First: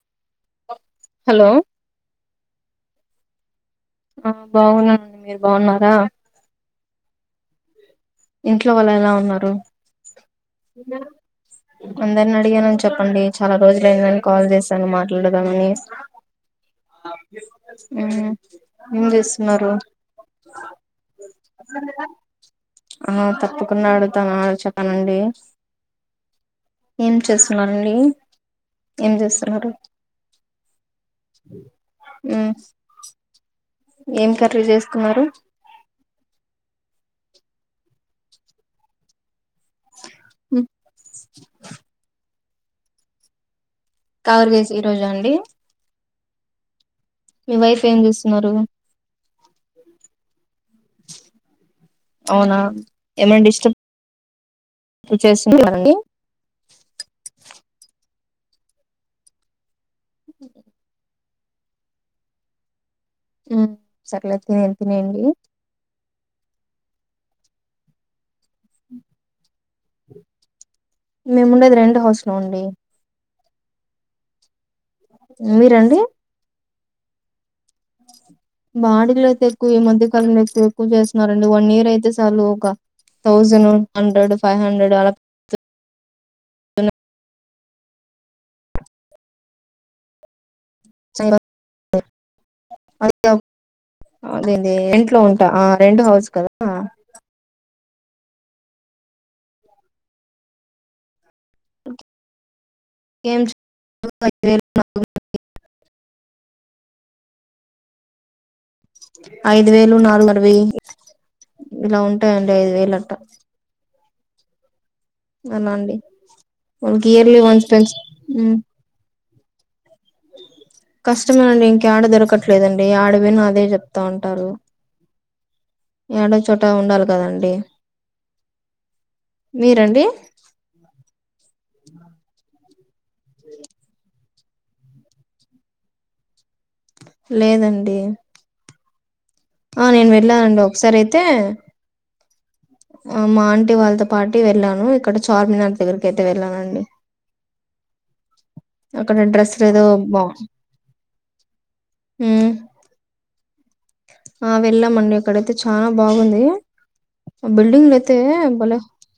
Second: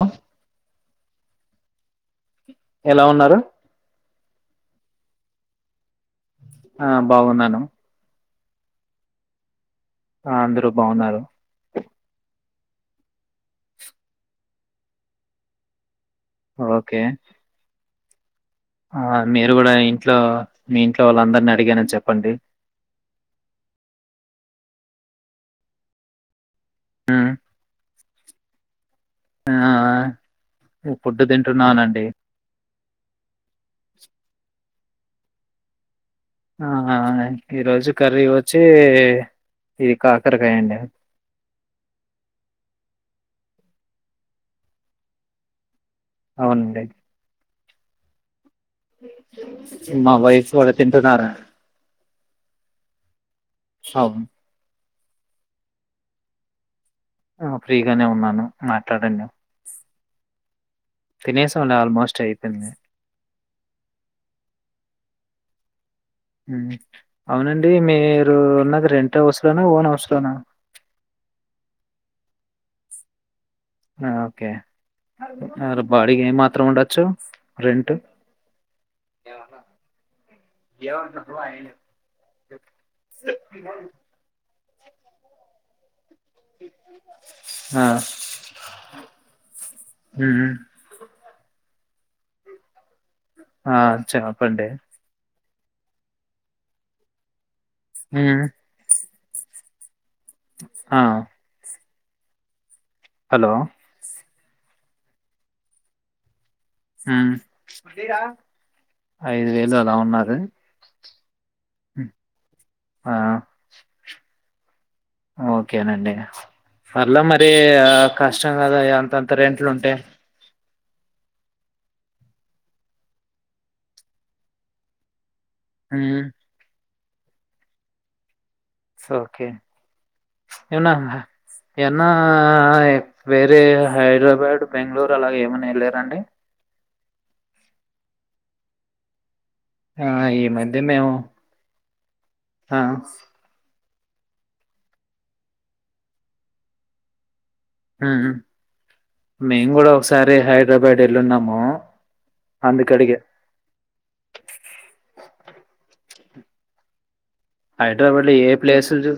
ఆ హలో ఎలా ఉన్నారు ఆ బాగున్నా మండి మీరు బాగున్నారా ఆ బాగున్నాను ఇంట్లో వాళ్ళు ఎలా ఉన్నారు ఆ అందరూ బాగున్నారు. అందరినీ అడిగానని చెప్పండి చాలా రోజులయిందని కాల్ చేసాను మాట్లాడదామని, ఓకే ఉ ఆ మీరు కూడా ఇంట్లో మీ ఇంట్లో వాళ్ళ అందరిని అడిగానని చెప్పండి. ఆ తప్పుకున్నా ఆడుతను ఆలోచకనండి. ఏం హ్మ్. చేస్తున్నండి. ఏం చేస్తున్నారు. ఫుడ్ తింటున్నానండి. మ్, ఏం కర్రీ చేసు కున్నరు. ఆ ఈ రోజు కర్రీ వచ్చి, ఇది కాకరకాయ మ్, అండి. కాకరకజ ఈ రోజ అండి. అవునండి. మీ వైఫ్ ఏం చేస్తున్నారు. మా వైఫ్ వాళ్ళు తింటున్నారు. అవునా ఏమైనా డిస్టర్బ్ [unintelligible] ఫ్రీగానే ఉన్నాను మాట్లాడండి. ఉ తినేసం అండి అల్ ఆల్మోస్ట్ అయిపోయింది. హు సర్లే తినేయి తినండి. హు అవునండి మీ మీరు ఉన్నది రెంట్ హౌస్ లోనా ఓన్ హౌస్ లోనా. మేము ఉండేది రెంట్ హౌస్ లో అండి హా ఓకే అ బాడికి ఏ మాత్రం ఉండదు. చ్చో బాడీలు అయితే ఎక్కువ ఈ మధ్యకాలంలో ఎక్కువ ఎక్కువ చేస్తున్నారు రండి వన్ ఇయర్ అయితే సార్ ఒక థౌజండ్ హండ్రెడ్ ఫైవ్ హండ్రెడ్ అలా. ఆ హు హు స [unintelligible] ఆ చెప్పండి అదేంది ఇంట్లో. ఆ రెంట్ హౌస్ కదా. ఉం ఆ [unintelligible] హలో ే [unintelligible] హు అదేరా ఐదు వేలు నాలుగున్నర వేయి ఇలా ఉమ్, ఉంటాయండి ఐదు వేలు అట్ట ఆ అలా అండి ఓకేనండి వాళ్ళకి పార్లే ఇయర్లీ మరి వన్స్ ఆ పెంచ్ కష్టం కదా అంత అంత రెంట్లుంటే కష్టమేనండి ఇంకా ఎడ దొరకట్లేదండి ఆడ పోయిన అదే చెప్తా ఉంటారు మ్మ్ యాడ చోట ఉండాల కదండి సో ఓకే మీరండి ఏమన్నా ఎన్నా ఎం వేరే హైడర్ బా వట్ బెంగళూరు అలాగ ఏమన్నా వెళ్ళారండి లేదండి ఆ నేను ఈ వెళ్ళానండి మధ్య ఒకసారి మేము అయితే ఆ మా ఆంటీ వాళ్ళతో పాటీ వెళ్ళాను ఇక్కడ చార్మినార్ దగ్గరకయితే వెళ్ళానండి ఉ అక్కడ డ్రెస్సులు మేము ఏదో కూడా బా ఒకసారి హైదరాబాద్ వెళ్ళన్నాము ఉమ్ అందుకడిగ ఆ వెళ్ళామండి అక్కడైతే చాలా బాగుంది బిల్డింగ్లుయితే హైదరాబాద్ లో ఏ బలే ప్లేసులు చూ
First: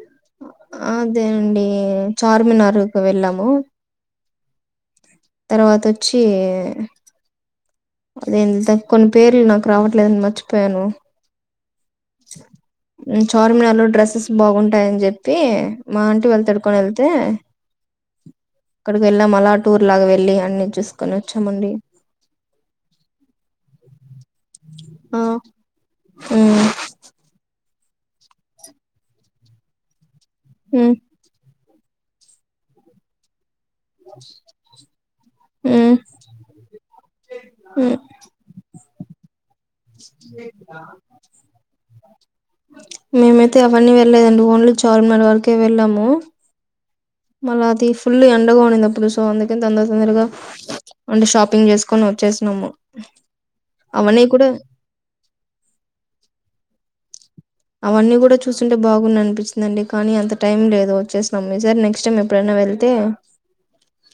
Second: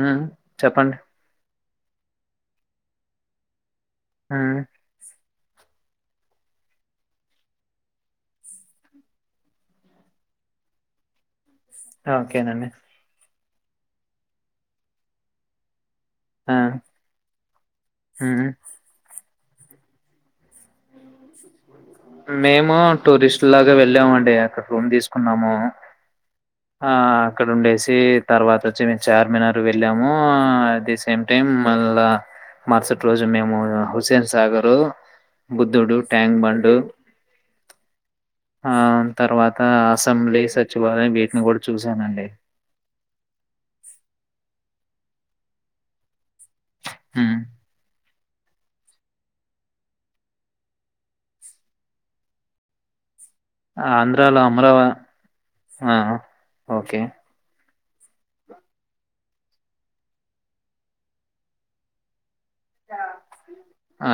హ్మ్ చెప్పండి అఅదేనండి చార్మినార్కి వెళ్ళము ఆ తర్వాతొచ్చి అదే కొన్ని పేర్లు నాకు రావట్లేదుని మర్చిపోయాను ఓకేనండి చార్మినార్ లో డ్రస్సెస్ బాగుంటాయని చెప్పి మా ఆంటి ఆ వెళ్తడుకని వెళ్తే హ్మ్ అక్కడికి వె మ అలా టూర్ లాగా వెళ్లి అన్ని చూసి మేము టూరిస్ట్ లాగా వెళ్ళామండి అక్కడ రూమ్ ఆ తీసుకున్నాము ఉమ్ ఆ అక్కడ ఉండేసి తర్వాత వచ్చి మేము చార్మనారు వెళ్ళాము ట్ ఉమ్ ది సేమ్ టైమ్ మళ్ళ మరుసటి రోజు మేము హుసేన్ సాగరు ఉమ్ బుద్ధుడు ట్యాంక్ బండ్ ఆ తర్వా కూడా చూసానండి మేమైతే అవన్నీ వెళ్లేదండి ఓన్లీ చార్మినార్ వరకే వెళ్ళాము హ్మ్ మళ్ళా అది ఫుల్లు ఎండగ ఉండింది అప్పుడు సో అందుకే తొందర తొందరగా అంటే షాపింగ్ చేస్కొని వచ్చేసినము. ఆంధ్రాలో అమరావ ఆ ఓకే అవన్నీ కూడా చూసుంటే బాగుం అనిపించిందండి కానీ అంత టైం లేదు వచ్చేసినం ఈ సారి నెక్స్ట్ టైం ఎప్పుడైనా వెళ్తే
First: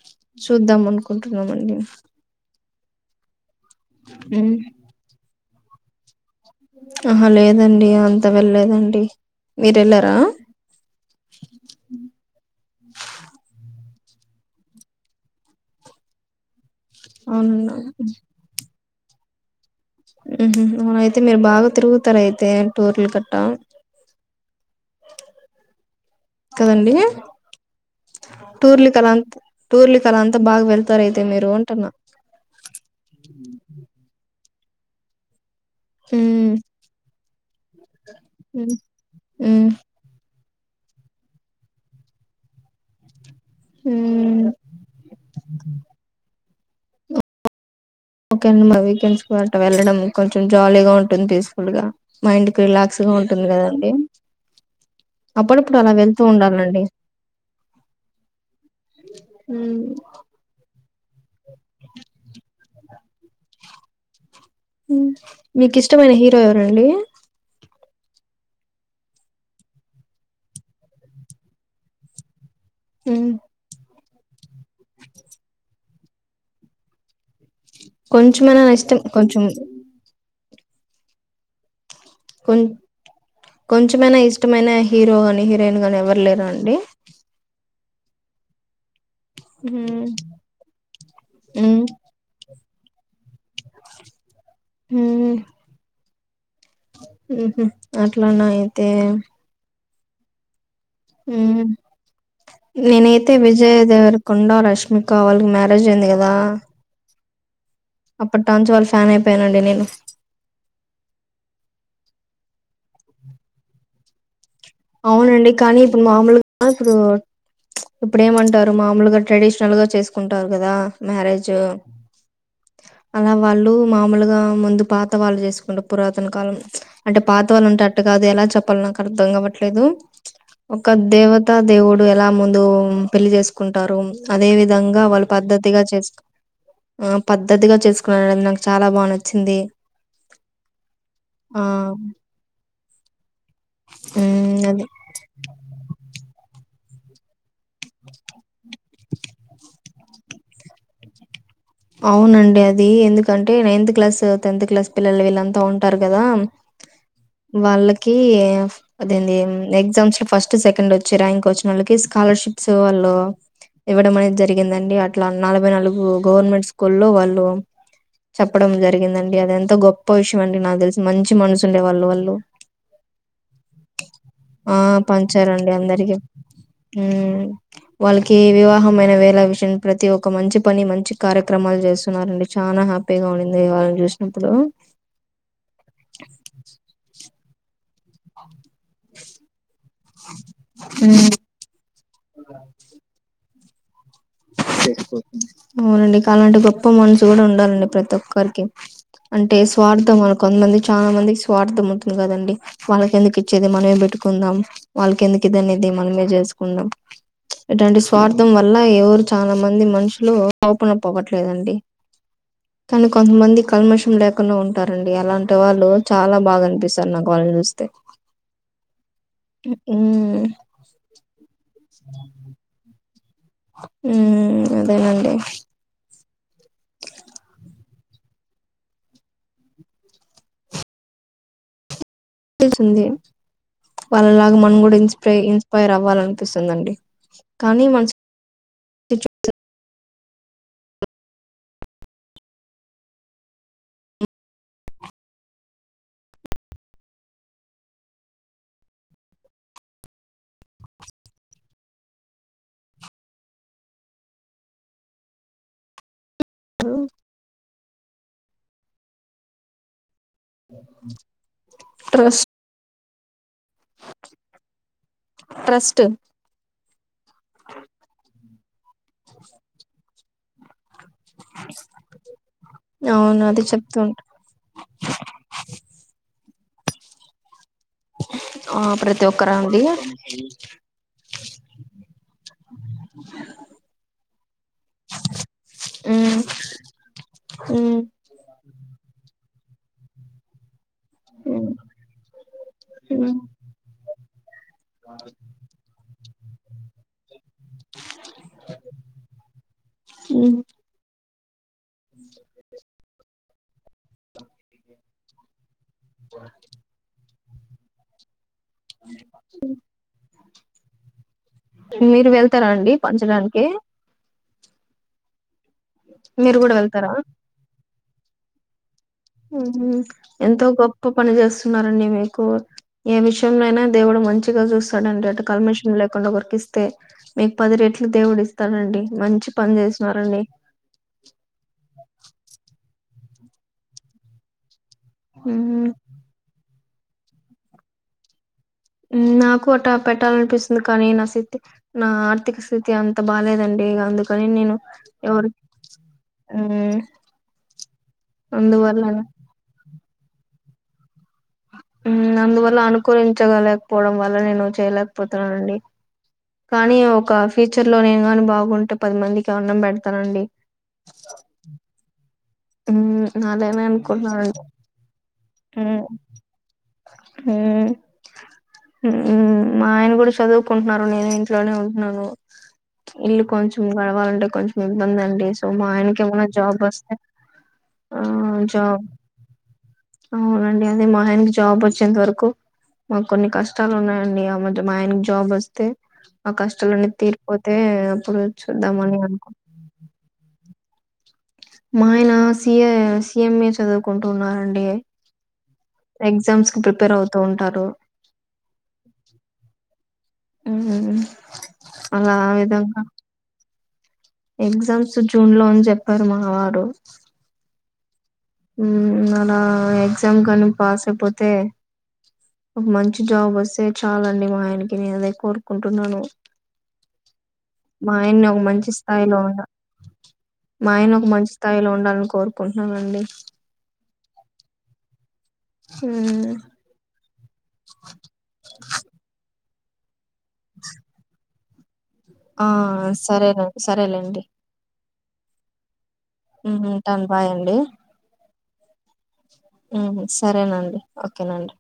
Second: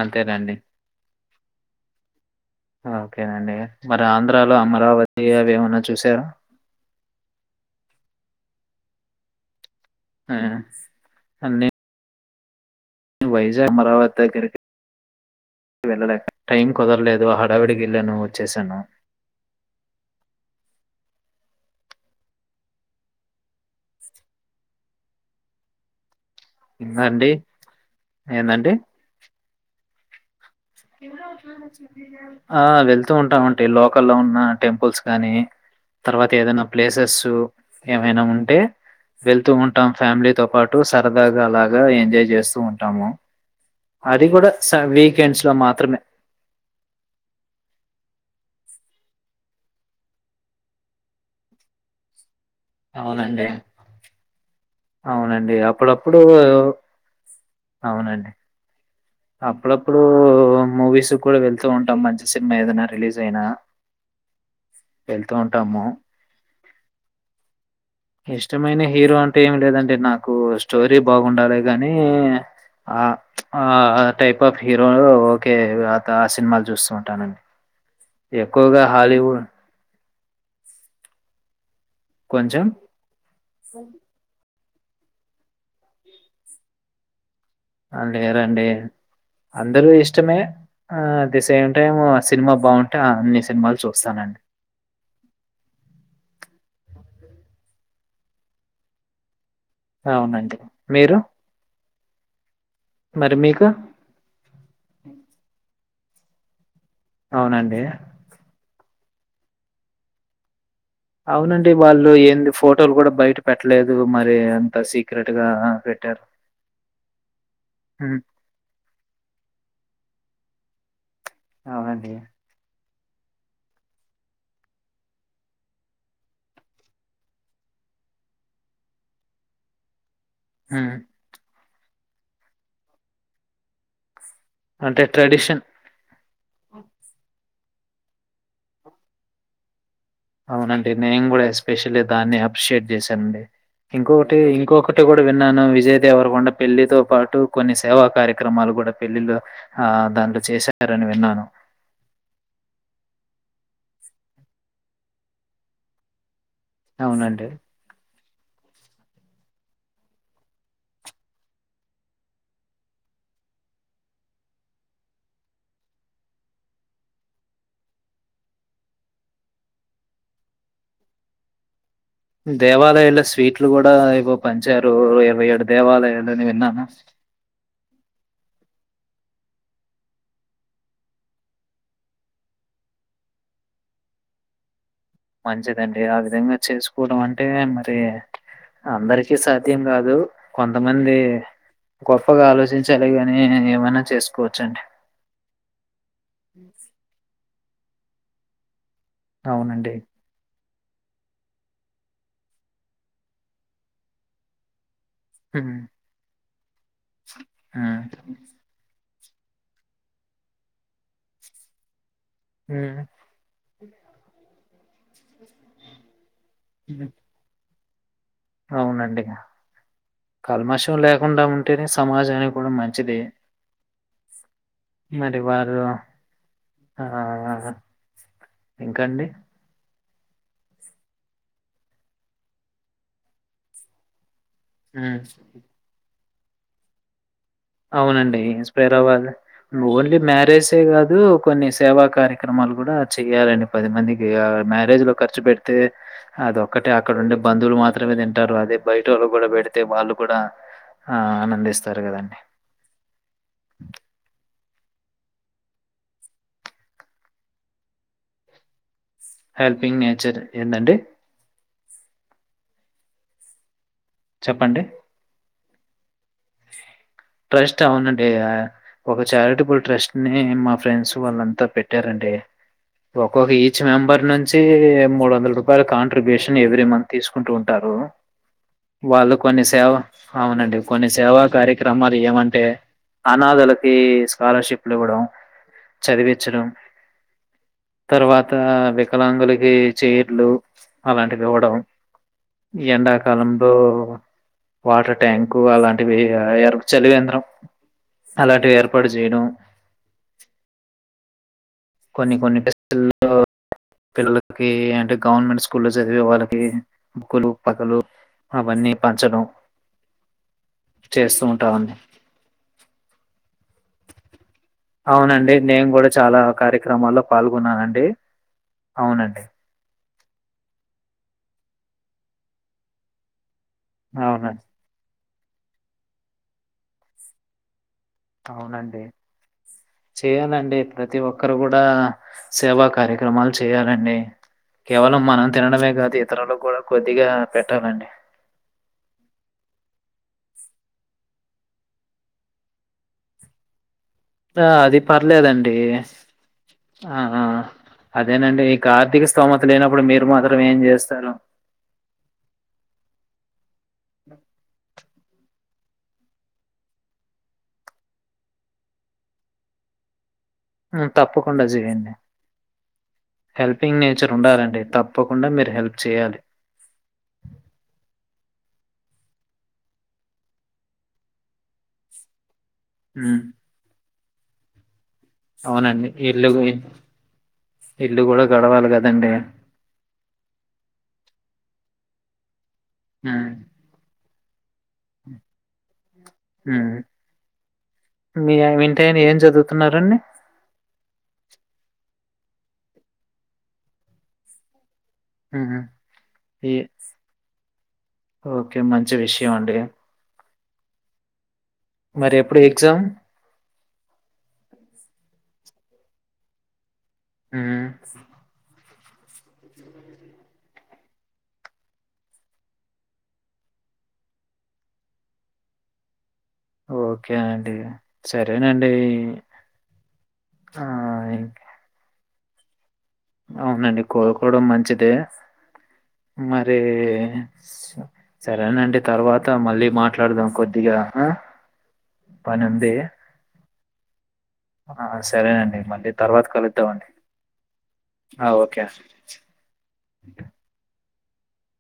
అంతేనండి చూద్దాం అనుకొ కొంటున్నమండి ఓకేనండి మరి ఉమ్, ఆంధ్రాలో అమరావతి అవేమ న్నా చూసారా అహ లేదండి అంత వెళ్ళేదండి ఆ అన్నీ వైజాగ్ అమరావత్ దగ్గరికి వెళ్ళలేక టైమ్ కుదర్లేదు అవునన్నా హడావిడికి వెళ్ళాను వచ్చేసాను. మ్ హ్ అయితే మీరు బాగా తిరుగుతారైయితే టూర్ల కట్ట కదండి ఇంకా అండి? ఏందండి? టూర్లి కళంత్ టూర్లి తర ఆ వెళ్తూ ఉంటామంటే లో కల్లో ఉన్న టెంపుల్స్ కాని తర్వాత ఉమ్ ఏదైనా ప్లేసెస్సు ఏమైనా ఉంటే వెళ్తూ ఉమ్ ఉంటాం ఫ్యామిలీతో పాటు సరదాగా అలాగా ఎంజాయ్ చేస్తూ ఉంటాము. అది ఉమ్ కూడా స వీకెండ్స్లో మాత్రమే ఓకే అండి మా వీకెండ్స్ వెళ్ళడం కొంచెం జాలీగా ఉంటుంది పీస్ఫుల్గా మైండ్ రిలాక్స్గా ఉంటుంది అవునండి. కదండి. అప్పుడప్పుడు అలా వెళ్తూ ఉండాల్ నండి అవునండి. అప్పుడప్పుడు మూవీస్ కూడా వెళ్తూ ఉంటాం మంచి సినిమా ఏదైనా రిలీజ్ జైనా మీకిష్టమైన హీరో ఎవరండి? ఇష్టమైన హీరో అంటే ఏమి లేదండి నాకు స్టోరీ బాగుండాలె గానీ ఆ ఉమ్ ఆ టైప్ ఆఫ్ హీరోలు ఓకే అత ఆ సినిమాలు చూస్తూ ఉంటానండి. కొంచమైనా ఎక్కువగా ఇష్టం కొంచం హాలీవుడ్ కొం కొంచెం కొంచమైనా ఇష్ట ఇష్టమైన హీరో గానీ హీరోయిన్ గాని ఎవరు లేర అండి ఆ లేరండి అందరూ ఉమ్ ఇష్టమే ఆ at the same um time సినిమా బాగుం అట అన్ని సినిమాలు చూస్తానండి ఉ ఉహ్ అట్లాన అయితే అవునండి మీరు ఉ నేనైతే మరి మీకు? విజయదేవరకొండ రష్మికా వాల్ల మ్యా రేజ్ అయింది గద అవునండి ఫ్యాన్ అయిపోయానండి నేను అవునండి వాళ్ళు ఏంది ఫోటోలు కూడా బయట పెట్టలేదు మరి సీక్రెట్‌గా అవునండి ఆ! కానీ ఇప్పుడు పెట్టారు. మామూలుగా ఇప్పుడు హ్మ్. ఇప్పుడు ఏమంటారు మామూలుగా ట్రెడిషనల్ గా చేసుకు ఉంటారు కదా మహారాజు అవునండి. అలా వాళ్ళు మామూలుగా ముందు పాత వాళ్ళు చేసుకుంటారు పురాతన కాలం అంటే పాత వాళ్ళు ఉంటే అట్టు కాదు ఎలా చెప్పాల నాకు అర్థం కా వట్లేదు ఒక హ్మ్. దేవత దేవుడు ఎలా ముందు పెళ్లి చేసుకుంటారు అదే విధంగా అంటే వాళ్ళు ట్రెడిషన్. పద్ద్దతిగా చేసుకో ఆ పద్ధతిగా చేసుకున్నారు అది నాకు చాలా బాగా నచ్చింది అవునండి నేను కూడా ఆ ఎస్పెషలీ దాన్ని అప్ప్రెషట్ చేశానండి ఇంకొకటి హ్మ్ అదే ఇంకొకటి కూడా విన్నాను విజయ్ దేవర కొండ పెళ్లితో పాటు కొన్ని సేవా కార్యక్రమాలు కూడా పెళ్ళిళ్లో ఆ దాంట్లో చేశారని విన్నాను అవునండి అది ఎందుకంటే నైన్త్ క్లాస్ టెన్త్ క్లాస్ పిల్లలు వీళ్ళంతా ఉంటారు కదా అవునండి. వాళ్ళకి అద ఎగ్జామ్స్ లో ఫస్ట్ సెకండ్ వచ్చి ర్యాంక్ వచ్చిన వాళ్ళకి స్కాలర్షిప్స్ వాళ్ళు ఇవ్వడం అనేది జరిగిందండి అట్లా నలభై నాలుగు గవర్నమెంట్ స్కూల్లో వాళ్ళు చెప్పడం జరిగిందండి అది ఎంత గొప్ప విషయం అండి నాకు తెలిసి మంచి మనసు ఉండే దేవాలయాల్లో స్వీట్లు కూడా ఇగో ఆ పంచారు ఇరవై ఏడు పంచారండి అందరికి దేవాలయాలని విన్నాను ఉమ్, వాళ్ళకి వివాహమైన వేళ విషయం ప్రతి ఒక మంచి పని మంచి కార్యక క్రమాలు చేస్తున్నారండి చానా హ్యాపీగా ఉండింది వాళ్ళని చూసినప్పుడు మంచిదండి ఆ విధంగా చేసుకోవడం ఆన్ టే మరి అందరికీ సాధ్యం కాదు కొంతమంది గొప్పగా ఆలోచించాలి కాని మన అవునండి కాలంటే గొప్ప మనసు కూడా ఉండాలండి ప్ర తొక్కరికి అంటే అవునండి స్వార్థం మన కొంతమం చాలా మందికి స్వార్థం అవుతుంది కదండి వాళ్ళకి ఎందుకు ఇచ్చేది మనమే పెట్టుకుందాం వాళ్ళకి ఎందుకు ఇది అనే హ్మ్, ఇది మనమే చేసుకుందాం ఇటువంటి హ్మ్, స్వార్థం వల్ల ఎవరు చాలా మంది మనుషులు మోపున పోవట్లేదండి హ్మ్, కానీ కొంతమంది కల్మషం లేకుండా ఉంటారండి అలాంటి వాళ్ళు చాలా బాగా హ్మ్. అనిపిస్తారు నాకు వాళ్ళనీ చూస్తే అవునండి ఉమ్ కల్మాషం లేకుండా ఉం టనే సమాజానికి కూడా మంచిది ఉ మరి వారు ఆ ఇంకాండి ది వాలా లా నక్ మన కూడా హ్మ్. ఇన్స్పై ఇన్స్పైర్ అవ్వాలం పిస్తుందండి అవునండి రవాల ఓన్లీ మ్యారేజే కాదు కొన్ని సేవా కార్యక్రమాలు కూడా చెయాలండి పది మందికి మ్యారేజ్ లో ఖర్చు పెడితే అది ఒక్కటే అక్కడ ఉండే బంధువులు మాత్రమే తింటారు అదే బయట వాళ్ళు కూడా పెడితే వాళ్ళు కూడా ఆ ఆనందిస్తారు కదండి ట్రూ హెల్పింగ్ నే చర్ ఏంటండీ ట్రస్ట్ చెప్పండి ట్రస్ట్ ట్రస్ట్ అవునండి ఒక చారిటబుల్ ట్రస్ట్ ని మా ఫ్రెండ్స్ వాళ్ళంతా పెట్టారండి అవును ఒక్కొక్క అది ఈచ్ చెప్తూ మెంబర్ ఉంటా నుంచి మూడు వందల రూపాయల కాంట్రిబ్యూషన్ ఎవ్రీ మంత్ తీసుకుంటుంది టారు ఆ ప్రతి వాళ్ళు ఒక్కరా కొన్ని అండి సేవ అవునండి కొన్ని సేవా కార్య క్రమాలు ఏమంటే అనాథలకి స్కాలర్షిప్లు ఇవ్వడం ఉమ్ చదివించడం ఉమ్ తర్వాత వికలాంగులకి చైర్లు అలాంటివి ఇవ్వడం ఉమ్ ఎండాకాలంలో వాటర్ ట్యాంకు అలాంటివి ఇగ చలివేంద్రం అలాంటివి ఏర్పాటు చేయడం ఉమ్ కొన్ని కొన్ని టేస్ట్ ల్లో పిల్లలు కి అంటే గవర్నమెంట్ స్కూల్లో చదివే వాళ్ళకి బుక్స్ పలకలు చేస్తూ ఉంటామండి మీరు వెళ్తార అండి పంచడానికి ఏ అవునండి నేను కూడా చాలా మీరు కూడా కార్యక్రమాల్లో పాల్గొన్నానండి అవునండి మ్మ్ హ్హ్ ఎంతో గొప్ప పని చేస్తున్నారండి మీరు ఏ విషయం నైనా దేవుడు అవునండి మంచిగా చూస్తాడండి అటు కల్మషం లేకుండా ఓకరికి ఇస్తే మీకు పది రేట్లు అవునండి చేసినారండి చేయాలండి ప్రతి ఒక్కరు కూడా సేవా కార్యక్రమాలు చేయాలండి కేవలం మనం హ్మ్. తినడమే కాదు ఇతరులకు కూడా కొద్దిగా పెట్టాలండి నాకు అలా పెట్టాలనిపిస్తుంది కానీ నా స్థితి నా ఆర్థిక స్థితి అంత బాలేదండి ఇగ అందుకు ఆ అది పర్లేదండి ఆ ఆ అదేనండి ఇక అందువల్ల ఆర్థిక స్తోమత లేనప్పుడు మీరు మాత్రం ఏం చేస్తారు మ్మ్ అందువల్ల అనుకూరించగలరు పోవడం వల్ల నేను చేయలేకపోతున్నానండి కానీ ఒక ఫ్యూచర్ లో నేను గాని బాగుంటే పది మందికి అన్నం పెడతానండి మ్మ్ తప్పకుండా చేయండి హ్మ్ అలానే హెల్పింగ్ నేచర్ అనుకుంటున్నానండి ఉండాలండి తప్ప కుండా మీరు హెల్ప్ హ్మ్ చేయాలి మ్మ్ మా ఆయన కూడా చదువుకుంటున్నారు నేను ఇంట్లోనే ఉంటున్నాను హ్మ్. ఇల్లు కొంచం గడప్ కావాలంటే కొంచెం ఇబ్బంది అండి సో మా అవునండి. ఆయనకి ఏమైనా ఇల్లు గు జాబ్ వస్తే ఆ ఇల్లు గూడా గడవాలి జాబ్ గదండీ. అవునండి అదే మా ఆయన కి జాబ్ వచ్చేంత వరకు మాకు కొన్ని హ్మ్. కష్టాలు ఉన్నాయండి ఈ మధ్య మా ఆయనకి జాబ్ వస్తే ఆ హ్మ్. కష్టాలన్ని తీరిపోతే అప్పుడు మీ చూద్దామని ఇంటాయన ఏం అనుకు చదువుతున్నారండి? మా ఆయన C A, C M A చదువుకుంటు ఉన్నారండి. హు ఉమ్ ఈ ఎగ్జామ్స్ కి ప్రిపేర్ అవుతూ ఉంటారు ఓకే మంచి విషయం అండి. హు ఉమ్ మరి ఎప్పుడు ఎగ్జామ్ ఎగ్జామ్స్ జూన్ లో అని చెప్పారు మా వారు. హు ఉమ్ అలా ఎగ్జామ్ కానీ పాస్ అయిపోతే, ఒక మంచి జాబ్ వస్తే చాలండి మా ఆయనకి నేను అదే కోరుకుంటున్నాను. ఓకే అండి. మా ఆయన్ని ఒక మంచి సరేనండి. స్థాయిలో ఉండా ఆ! మా ఆయన ఒక మంచి ఇంక- స్థాయిలో ఉండాలని కోరు కుంటున్నానండి అవునండి కోరుకోవడం మంచిదే. మ్మ్ మరి సరేనండి తర్వాత మళ్ళీ మాట్లాడదాం కొద్దిగా ఆ పనుంది. సరేనండి సరేలేండి ఆ సరేనండి మళ్ళీ తర్వాత కలుద్దామండి. ఉంటాన్ బాయ్ అండి ఆ ఓకే అండి హు ఉమ్ సరేనండి ఓకేనండి